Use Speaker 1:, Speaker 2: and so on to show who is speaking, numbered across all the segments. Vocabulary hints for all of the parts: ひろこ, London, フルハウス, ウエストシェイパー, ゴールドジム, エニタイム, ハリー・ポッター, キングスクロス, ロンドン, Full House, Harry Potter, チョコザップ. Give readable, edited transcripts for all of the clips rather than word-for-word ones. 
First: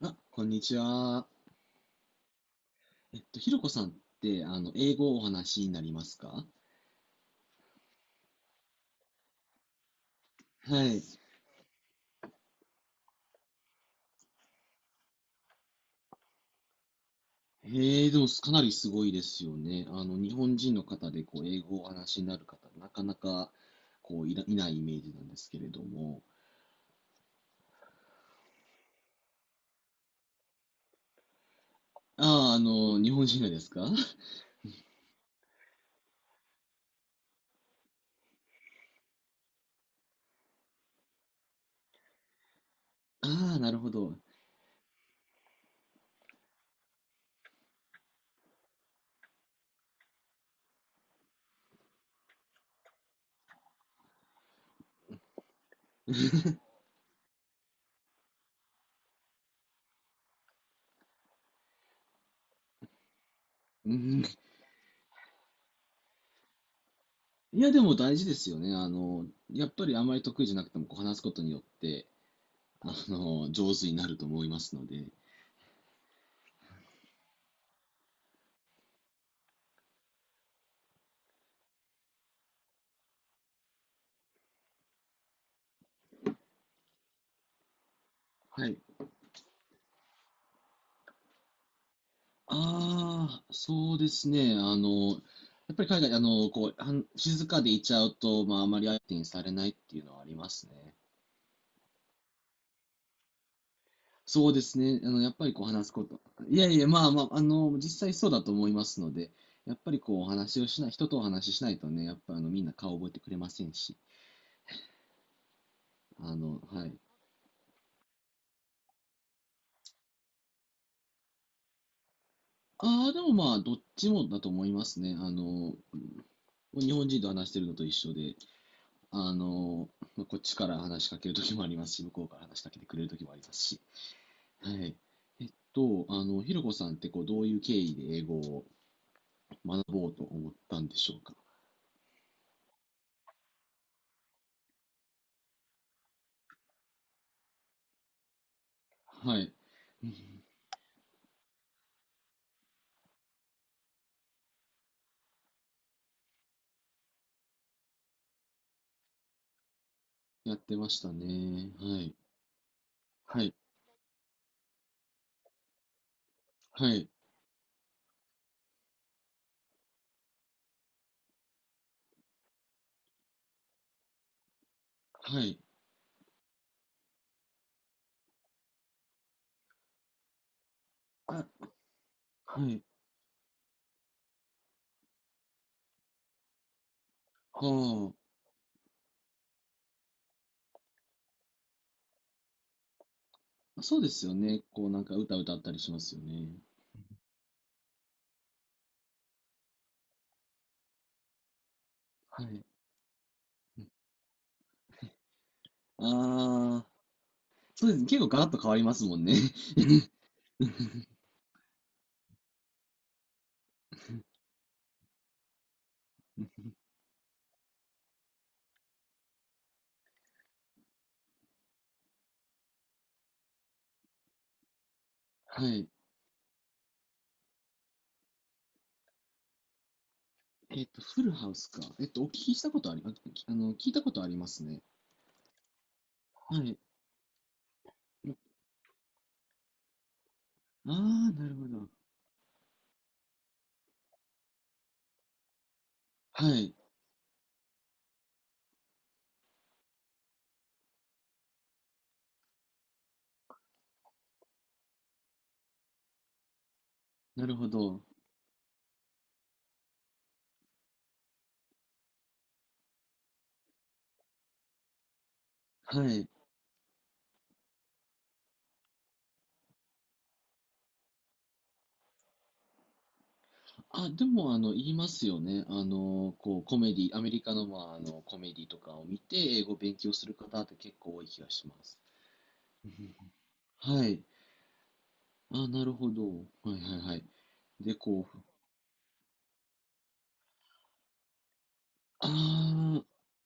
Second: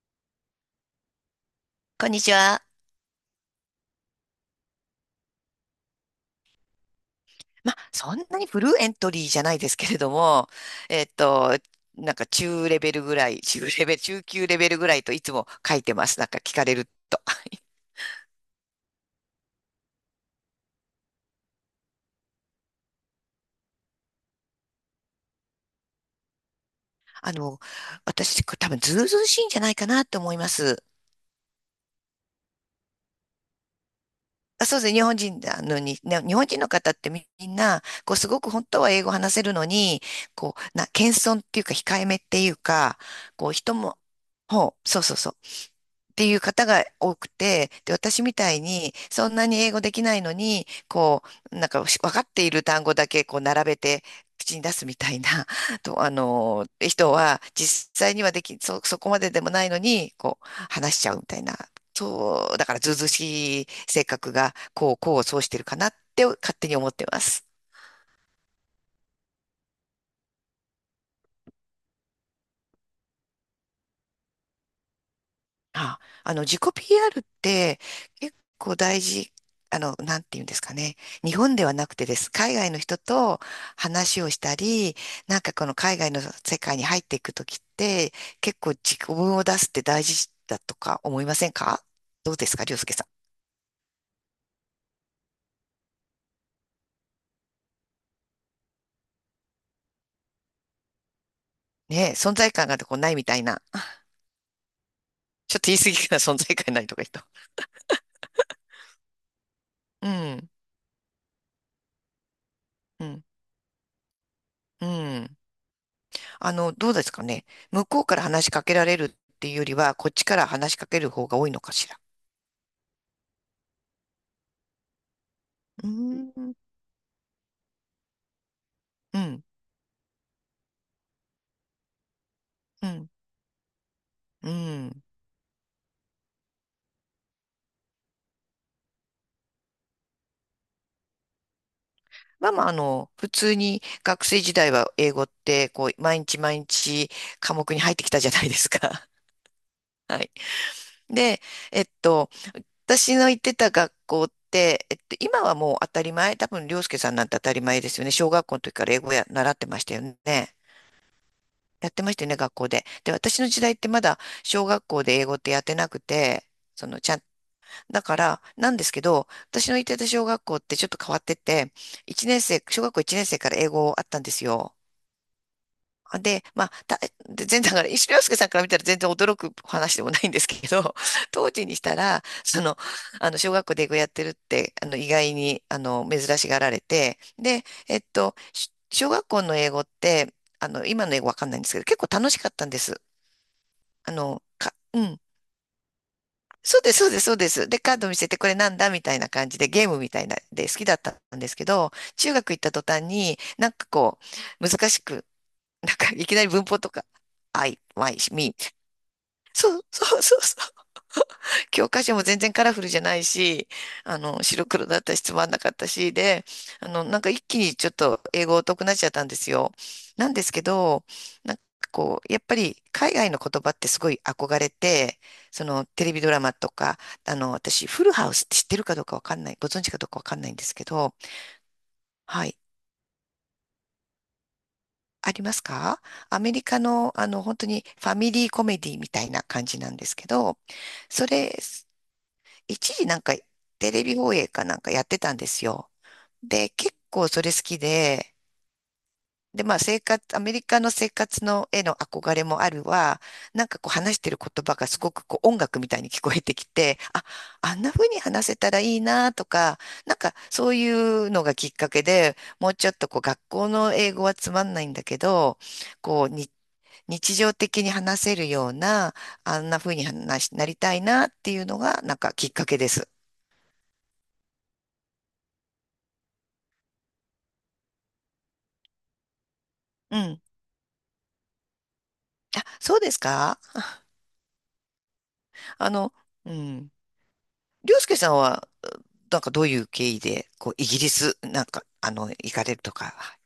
Speaker 1: あ、こんにちは。
Speaker 2: こんにちは。
Speaker 1: ひろこさんって、英語をお話しになりますか？
Speaker 2: まあ、そんなにフルエントリーじゃないですけれども、
Speaker 1: はい。
Speaker 2: えっと、中レベルぐらい、中レベル、中級レベルぐらいといつも書いてます。なんか聞かれると。
Speaker 1: へえ、でも、かなりすごいですよね。日本人の方で、英語をお話しになる方、なかなか、いないイメージなんですけれども。
Speaker 2: あの、私、これ多分ずうずうしいんじゃないかなと思います。
Speaker 1: ああ、日本人がですか？
Speaker 2: あ、そうですね。日本人なのに、ね日本人の方ってみんな、こう、すごく本当は英語話せるのに、こう、謙遜っていうか、控えめっていうか、こう、
Speaker 1: ああ、な
Speaker 2: 人
Speaker 1: るほ
Speaker 2: も、
Speaker 1: ど。
Speaker 2: ほう、そうそうそう。っていう方が多くて、で、私みたいに、そんなに英語できないのに、こう、なんか、分かっている単語だけ、こう、並べて、口に出すみたいな、と、あの、人は、実際にはでき、そこまででもないのに、こう、話しちゃうみたいな、そう、だから、ずうずうしい
Speaker 1: う
Speaker 2: 性
Speaker 1: ん。
Speaker 2: 格が、こう、そうしてるかなって、勝手に思ってます。
Speaker 1: いや、でも大事ですよね。やっぱりあまり得意じゃなくても、こう、話すことによって、上手になると思いますので。
Speaker 2: あ、あの、自己 PR って結構大事、あの、なんていうんですかね。日本ではなくてです。海外の人と話をしたり、なんかこの海外の世界に入っていくときって、結
Speaker 1: は
Speaker 2: 構
Speaker 1: い。
Speaker 2: 自己分を出すって大事だとか思いませんか？どうですか、りょうすけさ
Speaker 1: ああ、そうですね。やっぱり海外、はん静かでいちゃうと、まあ、あまり相手にされないっていうのはありますね。
Speaker 2: ん。ねえ、存在感がこうないみたいな。
Speaker 1: そうですね。やっぱ り
Speaker 2: ちょっ
Speaker 1: こう
Speaker 2: と言い
Speaker 1: 話
Speaker 2: 過
Speaker 1: す
Speaker 2: ぎ
Speaker 1: こ
Speaker 2: かな、
Speaker 1: と。
Speaker 2: 存在
Speaker 1: いや
Speaker 2: 感
Speaker 1: い
Speaker 2: な
Speaker 1: や、
Speaker 2: いとか
Speaker 1: ま
Speaker 2: 言
Speaker 1: あ
Speaker 2: っ
Speaker 1: ま
Speaker 2: た。
Speaker 1: あ、実際そうだと思いますので、やっぱり
Speaker 2: う
Speaker 1: こう、お
Speaker 2: ん、
Speaker 1: 話をしない、人とお話ししないとね、やっぱみんな顔
Speaker 2: う
Speaker 1: 覚えて
Speaker 2: ん、
Speaker 1: くれませんし。
Speaker 2: うん。あの、
Speaker 1: は
Speaker 2: どう
Speaker 1: い。
Speaker 2: ですかね。向こうから話しかけられるっていうよりは、こっちから話しかける方が多いのかしら。
Speaker 1: ああ、でもまあ、どっちもだと思いますね。
Speaker 2: うーん、
Speaker 1: 日本人と話してるのと一緒で、
Speaker 2: う
Speaker 1: あ
Speaker 2: ん、
Speaker 1: の、まあこっちから話しかけるときもありますし、向こうから話しかけて
Speaker 2: う
Speaker 1: くれる
Speaker 2: ん、
Speaker 1: ときもありますし。
Speaker 2: う
Speaker 1: はい。
Speaker 2: ん。
Speaker 1: えっひろこさんってこう、どういう経緯で英語を学ぼうと思ったんでしょうか。
Speaker 2: まあまあ、あの、普通に学生時代は英語って、こう、毎日毎日科目に入ってきたじゃないですか。
Speaker 1: はい。う ん
Speaker 2: はい。で、えっと、私の行ってた学校って、えっと、今はもう当たり前、多分、涼介さんなんて当たり前ですよね。小学校の時から英語や、習ってましたよ
Speaker 1: や
Speaker 2: ね。
Speaker 1: ってましたね。
Speaker 2: やっ
Speaker 1: は
Speaker 2: てま
Speaker 1: い。
Speaker 2: したよね、学校で。で、私
Speaker 1: は
Speaker 2: の
Speaker 1: い。
Speaker 2: 時代ってまだ小学校で英語ってやってなくて、そ
Speaker 1: は
Speaker 2: の、
Speaker 1: い。
Speaker 2: ちゃんだから、なんですけど、私の行ってた小学校ってちょっと変わってて、一年生、小学校1年生から英語あったんですよ。
Speaker 1: はい。
Speaker 2: で、で全然、だから、石井洋介さんから見たら全然驚く話でもないんですけど、
Speaker 1: あ、
Speaker 2: 当時にしたら、
Speaker 1: は
Speaker 2: その、
Speaker 1: い。
Speaker 2: あの、小学校で英語やってるって、あの、意外に、あの、珍しがられて、で、えっ
Speaker 1: は
Speaker 2: と、し小学校の英語って、あの、今の英語わかんないんですけど、結構楽しかったんです。
Speaker 1: あ。そうで
Speaker 2: あ
Speaker 1: すよ
Speaker 2: の、
Speaker 1: ね。
Speaker 2: か、
Speaker 1: こう、な
Speaker 2: う
Speaker 1: んか
Speaker 2: ん。
Speaker 1: 歌歌ったりしますよね。
Speaker 2: そうです、そうです、そうです。で、カード見せてこれなんだみたいな感じでゲームみたいなで好きだったんですけど、中
Speaker 1: は
Speaker 2: 学行っ
Speaker 1: い。
Speaker 2: た途端になんかこう、難しく、なんかいきなり文法
Speaker 1: ああ、
Speaker 2: とか、I,
Speaker 1: そうですね。
Speaker 2: Y,
Speaker 1: 結構ガラッ
Speaker 2: me.
Speaker 1: と変わりますもんね。
Speaker 2: そう。教科書も全然カラフルじゃないし、あの、白黒だったしつまんなかったし、で、あの、なんか一気にちょっと英語疎くなっちゃったんですよ。なんですけど、なんかこう、やっぱり海外の言葉ってすごい憧れて、そ
Speaker 1: は
Speaker 2: の
Speaker 1: い。
Speaker 2: テレビドラマとか、あの、私、フルハウスって知ってるかどうかわかんない、ご存知かどうかわかんないんですけど、
Speaker 1: フルハウスか。お聞
Speaker 2: は
Speaker 1: き
Speaker 2: い。
Speaker 1: したことあり、あ、きあの、聞いたことありますね。
Speaker 2: ありますか？アメ
Speaker 1: は
Speaker 2: リ
Speaker 1: い。
Speaker 2: カの、あの、本当にファミリーコメディみたいな感じなんですけど、
Speaker 1: あ
Speaker 2: そ
Speaker 1: あ、なる
Speaker 2: れ、
Speaker 1: ほど。
Speaker 2: 一時なんかテレビ放映かなんかやってたんですよ。
Speaker 1: は
Speaker 2: で、
Speaker 1: い。
Speaker 2: 結構それ好きで、で、まあ生活、アメリカの生活のへの憧れもあるわ、なんかこう話してる言葉がすごくこう音楽みたいに聞こえてきて、あ、
Speaker 1: なるほ
Speaker 2: あんな
Speaker 1: ど。
Speaker 2: 風に話せたらいいなとか、なんかそういうのがきっかけで、もうちょっとこう学校の英語はつまんないんだけど、
Speaker 1: は
Speaker 2: こ
Speaker 1: い。
Speaker 2: うに日常的に話せるような、あんな風に話しなりたいなっていうのがなんかきっかけです。
Speaker 1: あ、でも、言いますよね。コメディ、アメリカの、まあ、コメディとかを見て、英語を勉強
Speaker 2: う
Speaker 1: する
Speaker 2: ん。
Speaker 1: 方って結構多い気がします。
Speaker 2: あ、そうですか？
Speaker 1: はい。あ、な
Speaker 2: あ
Speaker 1: るほ
Speaker 2: の、
Speaker 1: ど。は
Speaker 2: う
Speaker 1: い
Speaker 2: ん。
Speaker 1: はいはい。で、
Speaker 2: りょうすけ
Speaker 1: こ
Speaker 2: さん
Speaker 1: う、
Speaker 2: は、なんかどういう経緯で、こう、イギリス、なんか、あの、行かれると
Speaker 1: あ
Speaker 2: か。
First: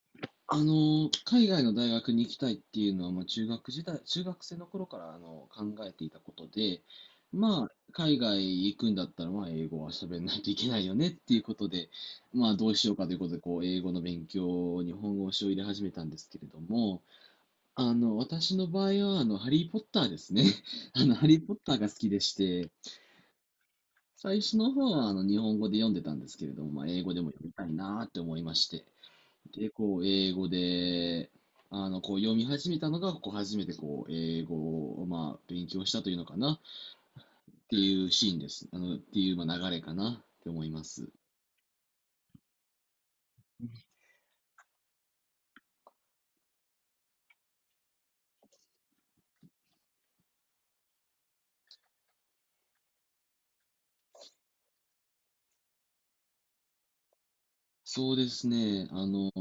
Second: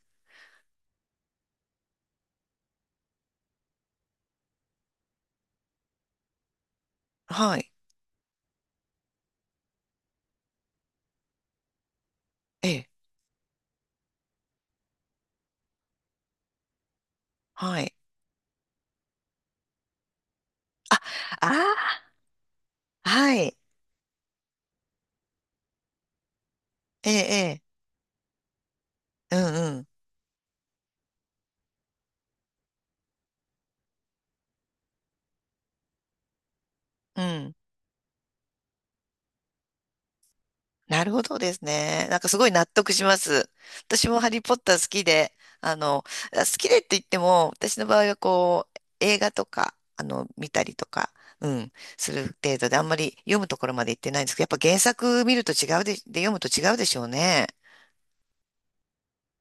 Speaker 1: 海外の大学に行きたいっていうのは、まあ、中学時代、中学生の頃からあの考えていたことで、
Speaker 2: は
Speaker 1: まあ、
Speaker 2: い。
Speaker 1: 海外行くんだったら、まあ、英語は喋んないといけないよねっていうことで、まあ、ど
Speaker 2: え
Speaker 1: うし
Speaker 2: え。
Speaker 1: ようかということで、こう、英語の勉強、日本語を入れ始めたんですけれども、
Speaker 2: はい。
Speaker 1: 私の場合は、ハリー・ポッターですね。ハリー・ポッターが好
Speaker 2: あ
Speaker 1: きでして、
Speaker 2: あ、はい。
Speaker 1: 最初の方は、日本語で読んでたんですけれども、まあ、英
Speaker 2: え
Speaker 1: 語でも読み
Speaker 2: え、
Speaker 1: たいなーって思いまして、
Speaker 2: ええ。う
Speaker 1: で、
Speaker 2: ん、うん。
Speaker 1: こう、英語で、読み始めたのが、こう、初めて、こう、英語を、まあ、勉強したというのかな、っ
Speaker 2: うん。
Speaker 1: ていうシーンです。っていう、まあ、流れかな、って思いま
Speaker 2: な
Speaker 1: す。
Speaker 2: るほどですね。なんかすごい納得します。私もハリー・ポッター好きで、あの、あ好きでって言っても、私の場合はこう、映画とか、あの、見たりとか、うん、する程度で、あんまり読むところまで行ってないんですけど、やっぱ原作見ると違うで、で読むと違うでしょうね。
Speaker 1: そうですね、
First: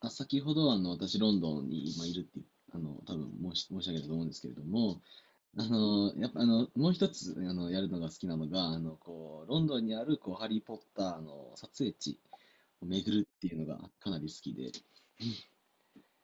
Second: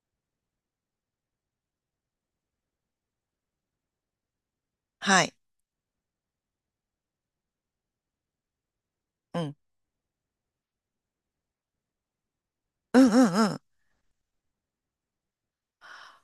Speaker 1: あ、先ほど、私、ロンドンに今いるっていう、多分申し上げたと思うんですけれども、
Speaker 2: はい。
Speaker 1: やっぱ、もう一つ、やるのが好きなのが、
Speaker 2: うん。
Speaker 1: ロンドンにある、こう、ハリー・ポッターの撮影地を
Speaker 2: うん
Speaker 1: 巡
Speaker 2: う
Speaker 1: るって
Speaker 2: ん
Speaker 1: い
Speaker 2: うん。
Speaker 1: うのが、かなり好きで、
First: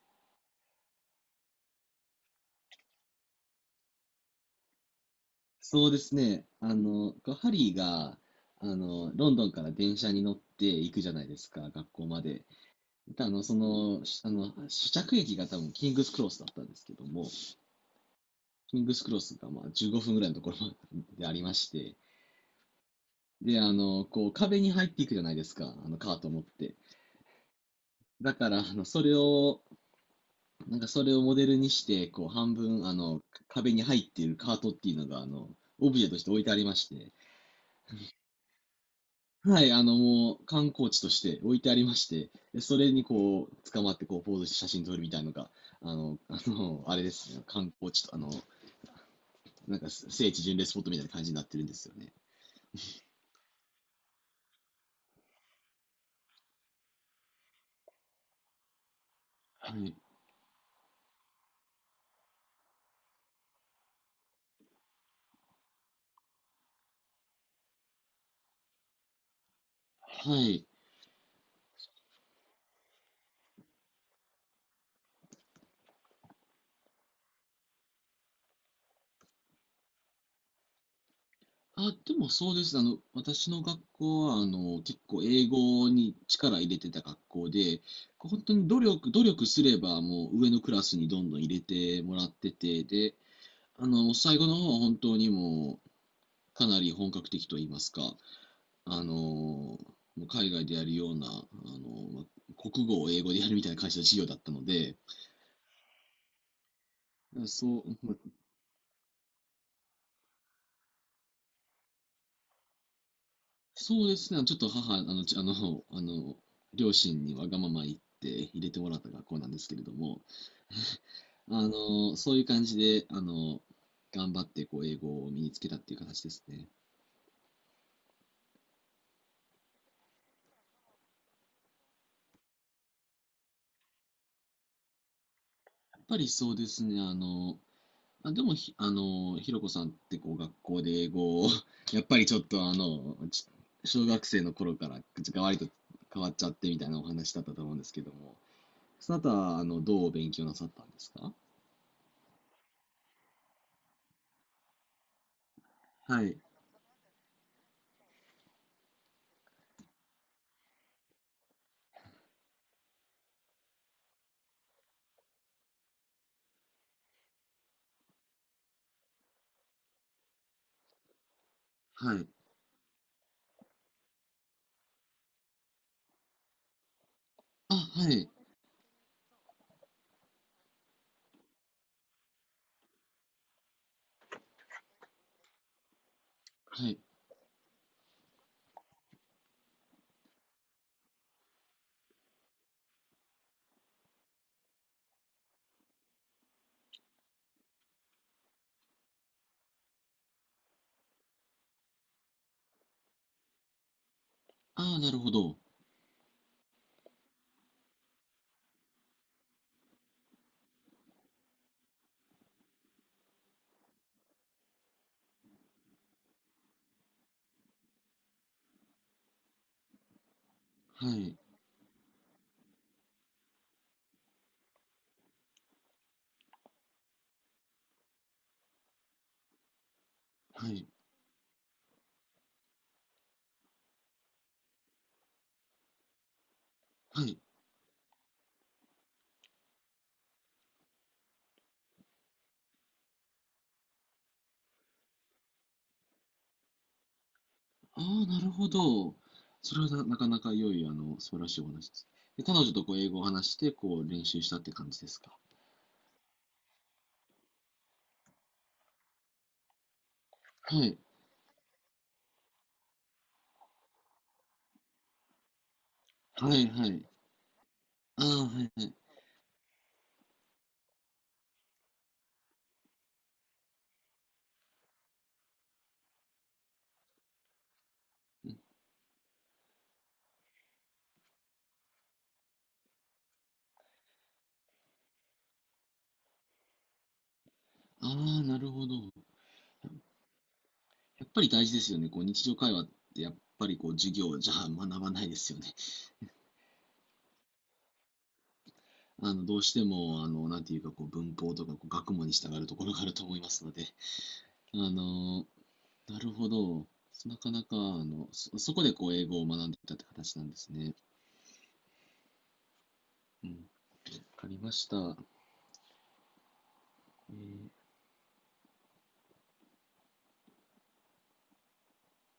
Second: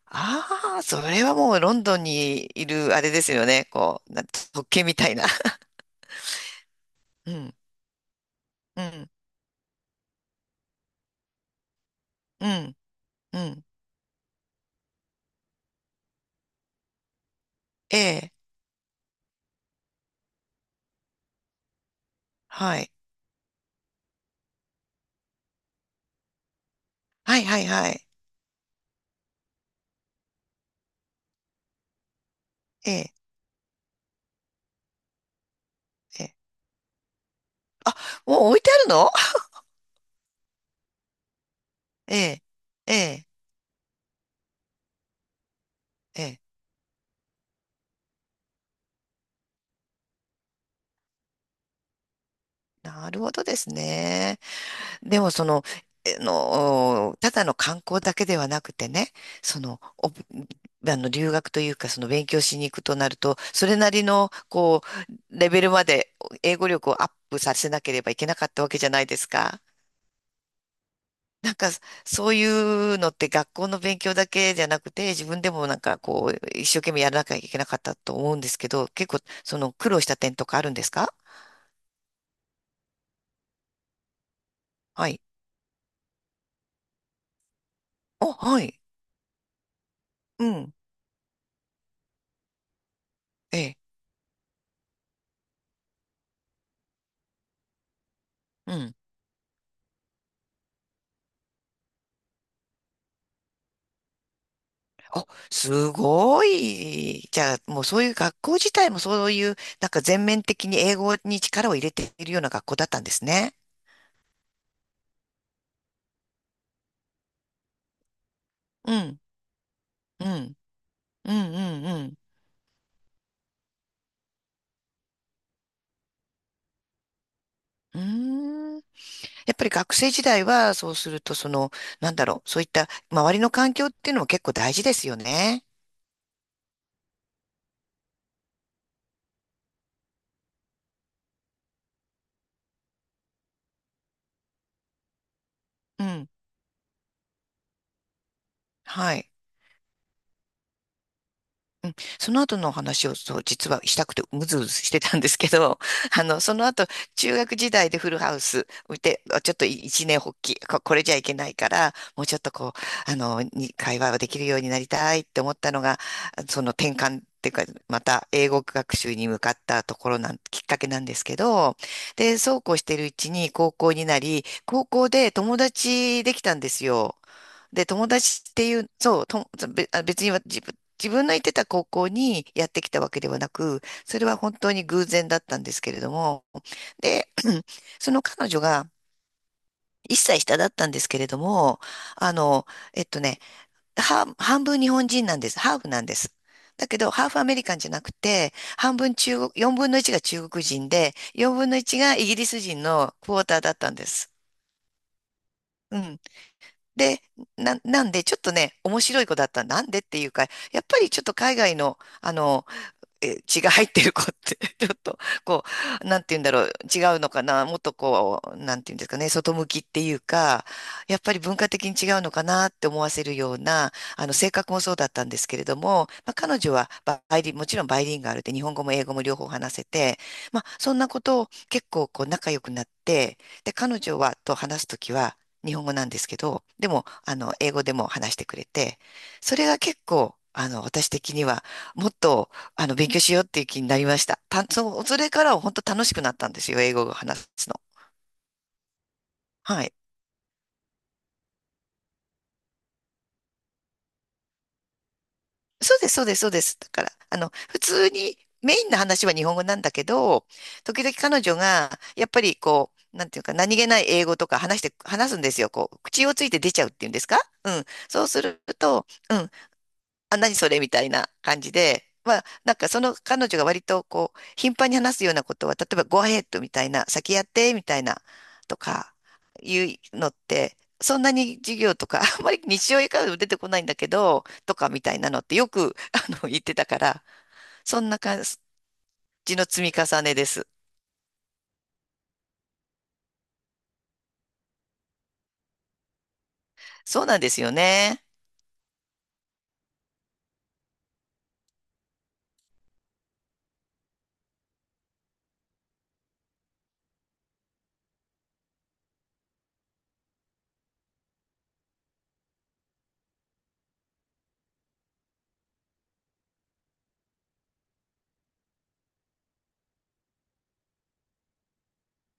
Speaker 2: ああ、それはもうロンドンにいるあれですよね。特権みたいな。
Speaker 1: そうですね。
Speaker 2: う
Speaker 1: こうハ
Speaker 2: ん。
Speaker 1: リーが、
Speaker 2: うん。
Speaker 1: ロンドンから電車に乗って行くじゃないですか、学校まで。
Speaker 2: うん。
Speaker 1: であ
Speaker 2: う
Speaker 1: の、そ
Speaker 2: ん。
Speaker 1: の、しあの、試着駅が多分キングスクロスだったんですけども、
Speaker 2: ええ。
Speaker 1: キングスクロスがまあ15分ぐらいのところまででありまして、
Speaker 2: はい。
Speaker 1: で、こう壁に入っていくじゃないですか、あのカートを持って。
Speaker 2: はい。
Speaker 1: だから、それをモデルにして、こう半分、
Speaker 2: ええ。
Speaker 1: 壁に入っているカートっていうのが、オブジェとし
Speaker 2: え
Speaker 1: て
Speaker 2: え、
Speaker 1: 置いてありまして、
Speaker 2: お、置いてあるの？
Speaker 1: はい、もう観光地として置いてありまし
Speaker 2: え
Speaker 1: て、
Speaker 2: え、
Speaker 1: でそれ
Speaker 2: え
Speaker 1: に
Speaker 2: え、
Speaker 1: こう、捕まってこう、ポーズして写真撮るみたいなのが、
Speaker 2: ええ。
Speaker 1: あれですね、観光地と、なんか聖地巡礼スポットみたいな感じになってるんですよね。
Speaker 2: なるほどですね。でも、その、ただの観光だけではなくてね、そ
Speaker 1: は
Speaker 2: の、
Speaker 1: い。
Speaker 2: お、あの、留学というか、その、勉強しに行くとなると、それなりの、こう、レベルまで英語力をアップさせなければいけなかったわけじゃないですか。
Speaker 1: はい。
Speaker 2: なんか、そういうのって学校の勉強だけじゃなくて、自分でもなんかこう、一生懸命やらなきゃいけなかったと思うんですけど、結構、その苦労した点とかあるんですか？
Speaker 1: あ、でもそうです。私の学校は、結
Speaker 2: はい。
Speaker 1: 構英語に力入れてた学校で、こう
Speaker 2: お、
Speaker 1: 本当
Speaker 2: は
Speaker 1: に
Speaker 2: い。
Speaker 1: 努力すればもう
Speaker 2: う
Speaker 1: 上のク
Speaker 2: ん。
Speaker 1: ラスにどんどん入れてもらってて、で、
Speaker 2: ええ。
Speaker 1: 最後の方は本当にもう、かなり本格的と言いますか、
Speaker 2: うん。
Speaker 1: あのー海外でやるような、国語を英語でやるみたいな会社の授業だったので、
Speaker 2: あ、すごい。じゃあ、
Speaker 1: そ
Speaker 2: もう
Speaker 1: う、
Speaker 2: そういう学校自体もそういう、なんか全面的に英語に力を入れているような学校だったんですね。
Speaker 1: そうですね、ちょっと母、あの、あの、あの、両親にわがまま言って入れても
Speaker 2: う
Speaker 1: らった
Speaker 2: ん。
Speaker 1: 学校なんですけれども、
Speaker 2: うん。うん。
Speaker 1: あの
Speaker 2: うん。
Speaker 1: そういう感じで、頑張ってこう英語を身につけたっていう形ですね。
Speaker 2: うん。うーんやっぱり学生時代は、そうすると、その、なんだろう、そういった周りの環境っていうのも結構大事ですよね。
Speaker 1: やっぱりそうですね、あ、でもひ、あの、ひろこさんってこう学校で英語を やっぱりちょっと小学生の頃からがわりと
Speaker 2: う
Speaker 1: 変わ
Speaker 2: ん。
Speaker 1: っちゃってみたいなお話だったと思うんですけども、そ
Speaker 2: は
Speaker 1: の後
Speaker 2: い。
Speaker 1: はどう勉強なさったんですか？
Speaker 2: うんその後のお話をそう実はしたくてうずうずしてたんですけど、
Speaker 1: は
Speaker 2: あ
Speaker 1: い、
Speaker 2: の、その後、中学時代でフルハウス見て、あちょっと一年発起、これじゃいけないから、もうちょっとこう、あの、に会話ができるようになりたいって思ったのが、その転換っていうか、また英語学習に向かったところなん、きっかけなんですけど、
Speaker 1: はい。
Speaker 2: で、そうこうしてるうちに高校になり、高校で友達できたんですよ。
Speaker 1: あ、
Speaker 2: で、友
Speaker 1: はい、
Speaker 2: 達っていう、そう、と、べあ別には自分の行ってた高校にやってきたわけではなく、それは本当に偶然だったんですけれども、
Speaker 1: はい。
Speaker 2: で、その彼女が1歳下だったんですけれども、あの、えっとね、半分日本人なんです。ハーフなんです。だけど、ハーフアメリカンじゃなくて、半分中国、4分の1が中国人で、4分の1がイギリス人のクォーターだったんです。
Speaker 1: ああ、なるほど。
Speaker 2: うん。で、なんで、ちょっとね、面白い子だった。なんでっていうか、やっぱりちょっと海外の、あの、え 血が入ってる子って ちょっと、こう、なんて言うんだろう、違うのかな、もっとこう、なんて言うんですかね、外向きっていうか、
Speaker 1: は
Speaker 2: やっぱ
Speaker 1: い、
Speaker 2: り文化的に違うのかなって思わせるような、あの、性格もそうだったんですけれども、まあ、彼女はバイリン、もちろんバイリンガルで日本語も英語も両方話せて、まあ、
Speaker 1: はい、
Speaker 2: そんなことを結構こう仲良くなって、で、彼女はと話すときは日本語なんですけど、でも、
Speaker 1: は
Speaker 2: あ
Speaker 1: い。
Speaker 2: の、英語でも話してくれて、それが結構、あの、私的には、もっとあの、勉強しようっていう気になりました。それからは本当楽しくなったんですよ、英語を話すの。
Speaker 1: ああ、なるほど。それ
Speaker 2: は
Speaker 1: は
Speaker 2: い。
Speaker 1: なかなか良い、素晴らしいお話です。で、彼女とこう英語を話して、こう練習したって感じですか？
Speaker 2: そうです、そうです、そうです。だから、あの、普通に、メインの話は日本語なんだけど、
Speaker 1: はい、
Speaker 2: 時々彼女が、やっぱりこう、なんていうか、何気ない英語とか話して、話すんですよ。こう、口をつい
Speaker 1: は
Speaker 2: て
Speaker 1: い、
Speaker 2: 出ち
Speaker 1: は
Speaker 2: ゃうっ
Speaker 1: い。
Speaker 2: ていうんですか？うん。そ
Speaker 1: ああ、
Speaker 2: うする
Speaker 1: はい、はい。
Speaker 2: と、うん。あ、何それみたいな感じで、まあ、なんかその彼女が割とこう、頻繁に話すようなことは、例えば、go ahead みたいな、先やって、みたいな、とか、いうのって、そんなに授業とか、あんまり日常からも出てこないんだけど、とかみたいなのってよく あの、言ってたから、そんな
Speaker 1: ああ、
Speaker 2: 感
Speaker 1: なるほど。
Speaker 2: じの積み重ねです。
Speaker 1: やっぱり大事ですよね。こう日常会話ってやっぱりこう授業じゃ学ばないですよね。
Speaker 2: そうなんですよね。
Speaker 1: あのどうしてもなんていうかこう文法とかこう学問に従うところがあると思いますので、あのなるほど。なかなかそこでこう英語を学んでいたって形なんですね。うん、わかりました。えー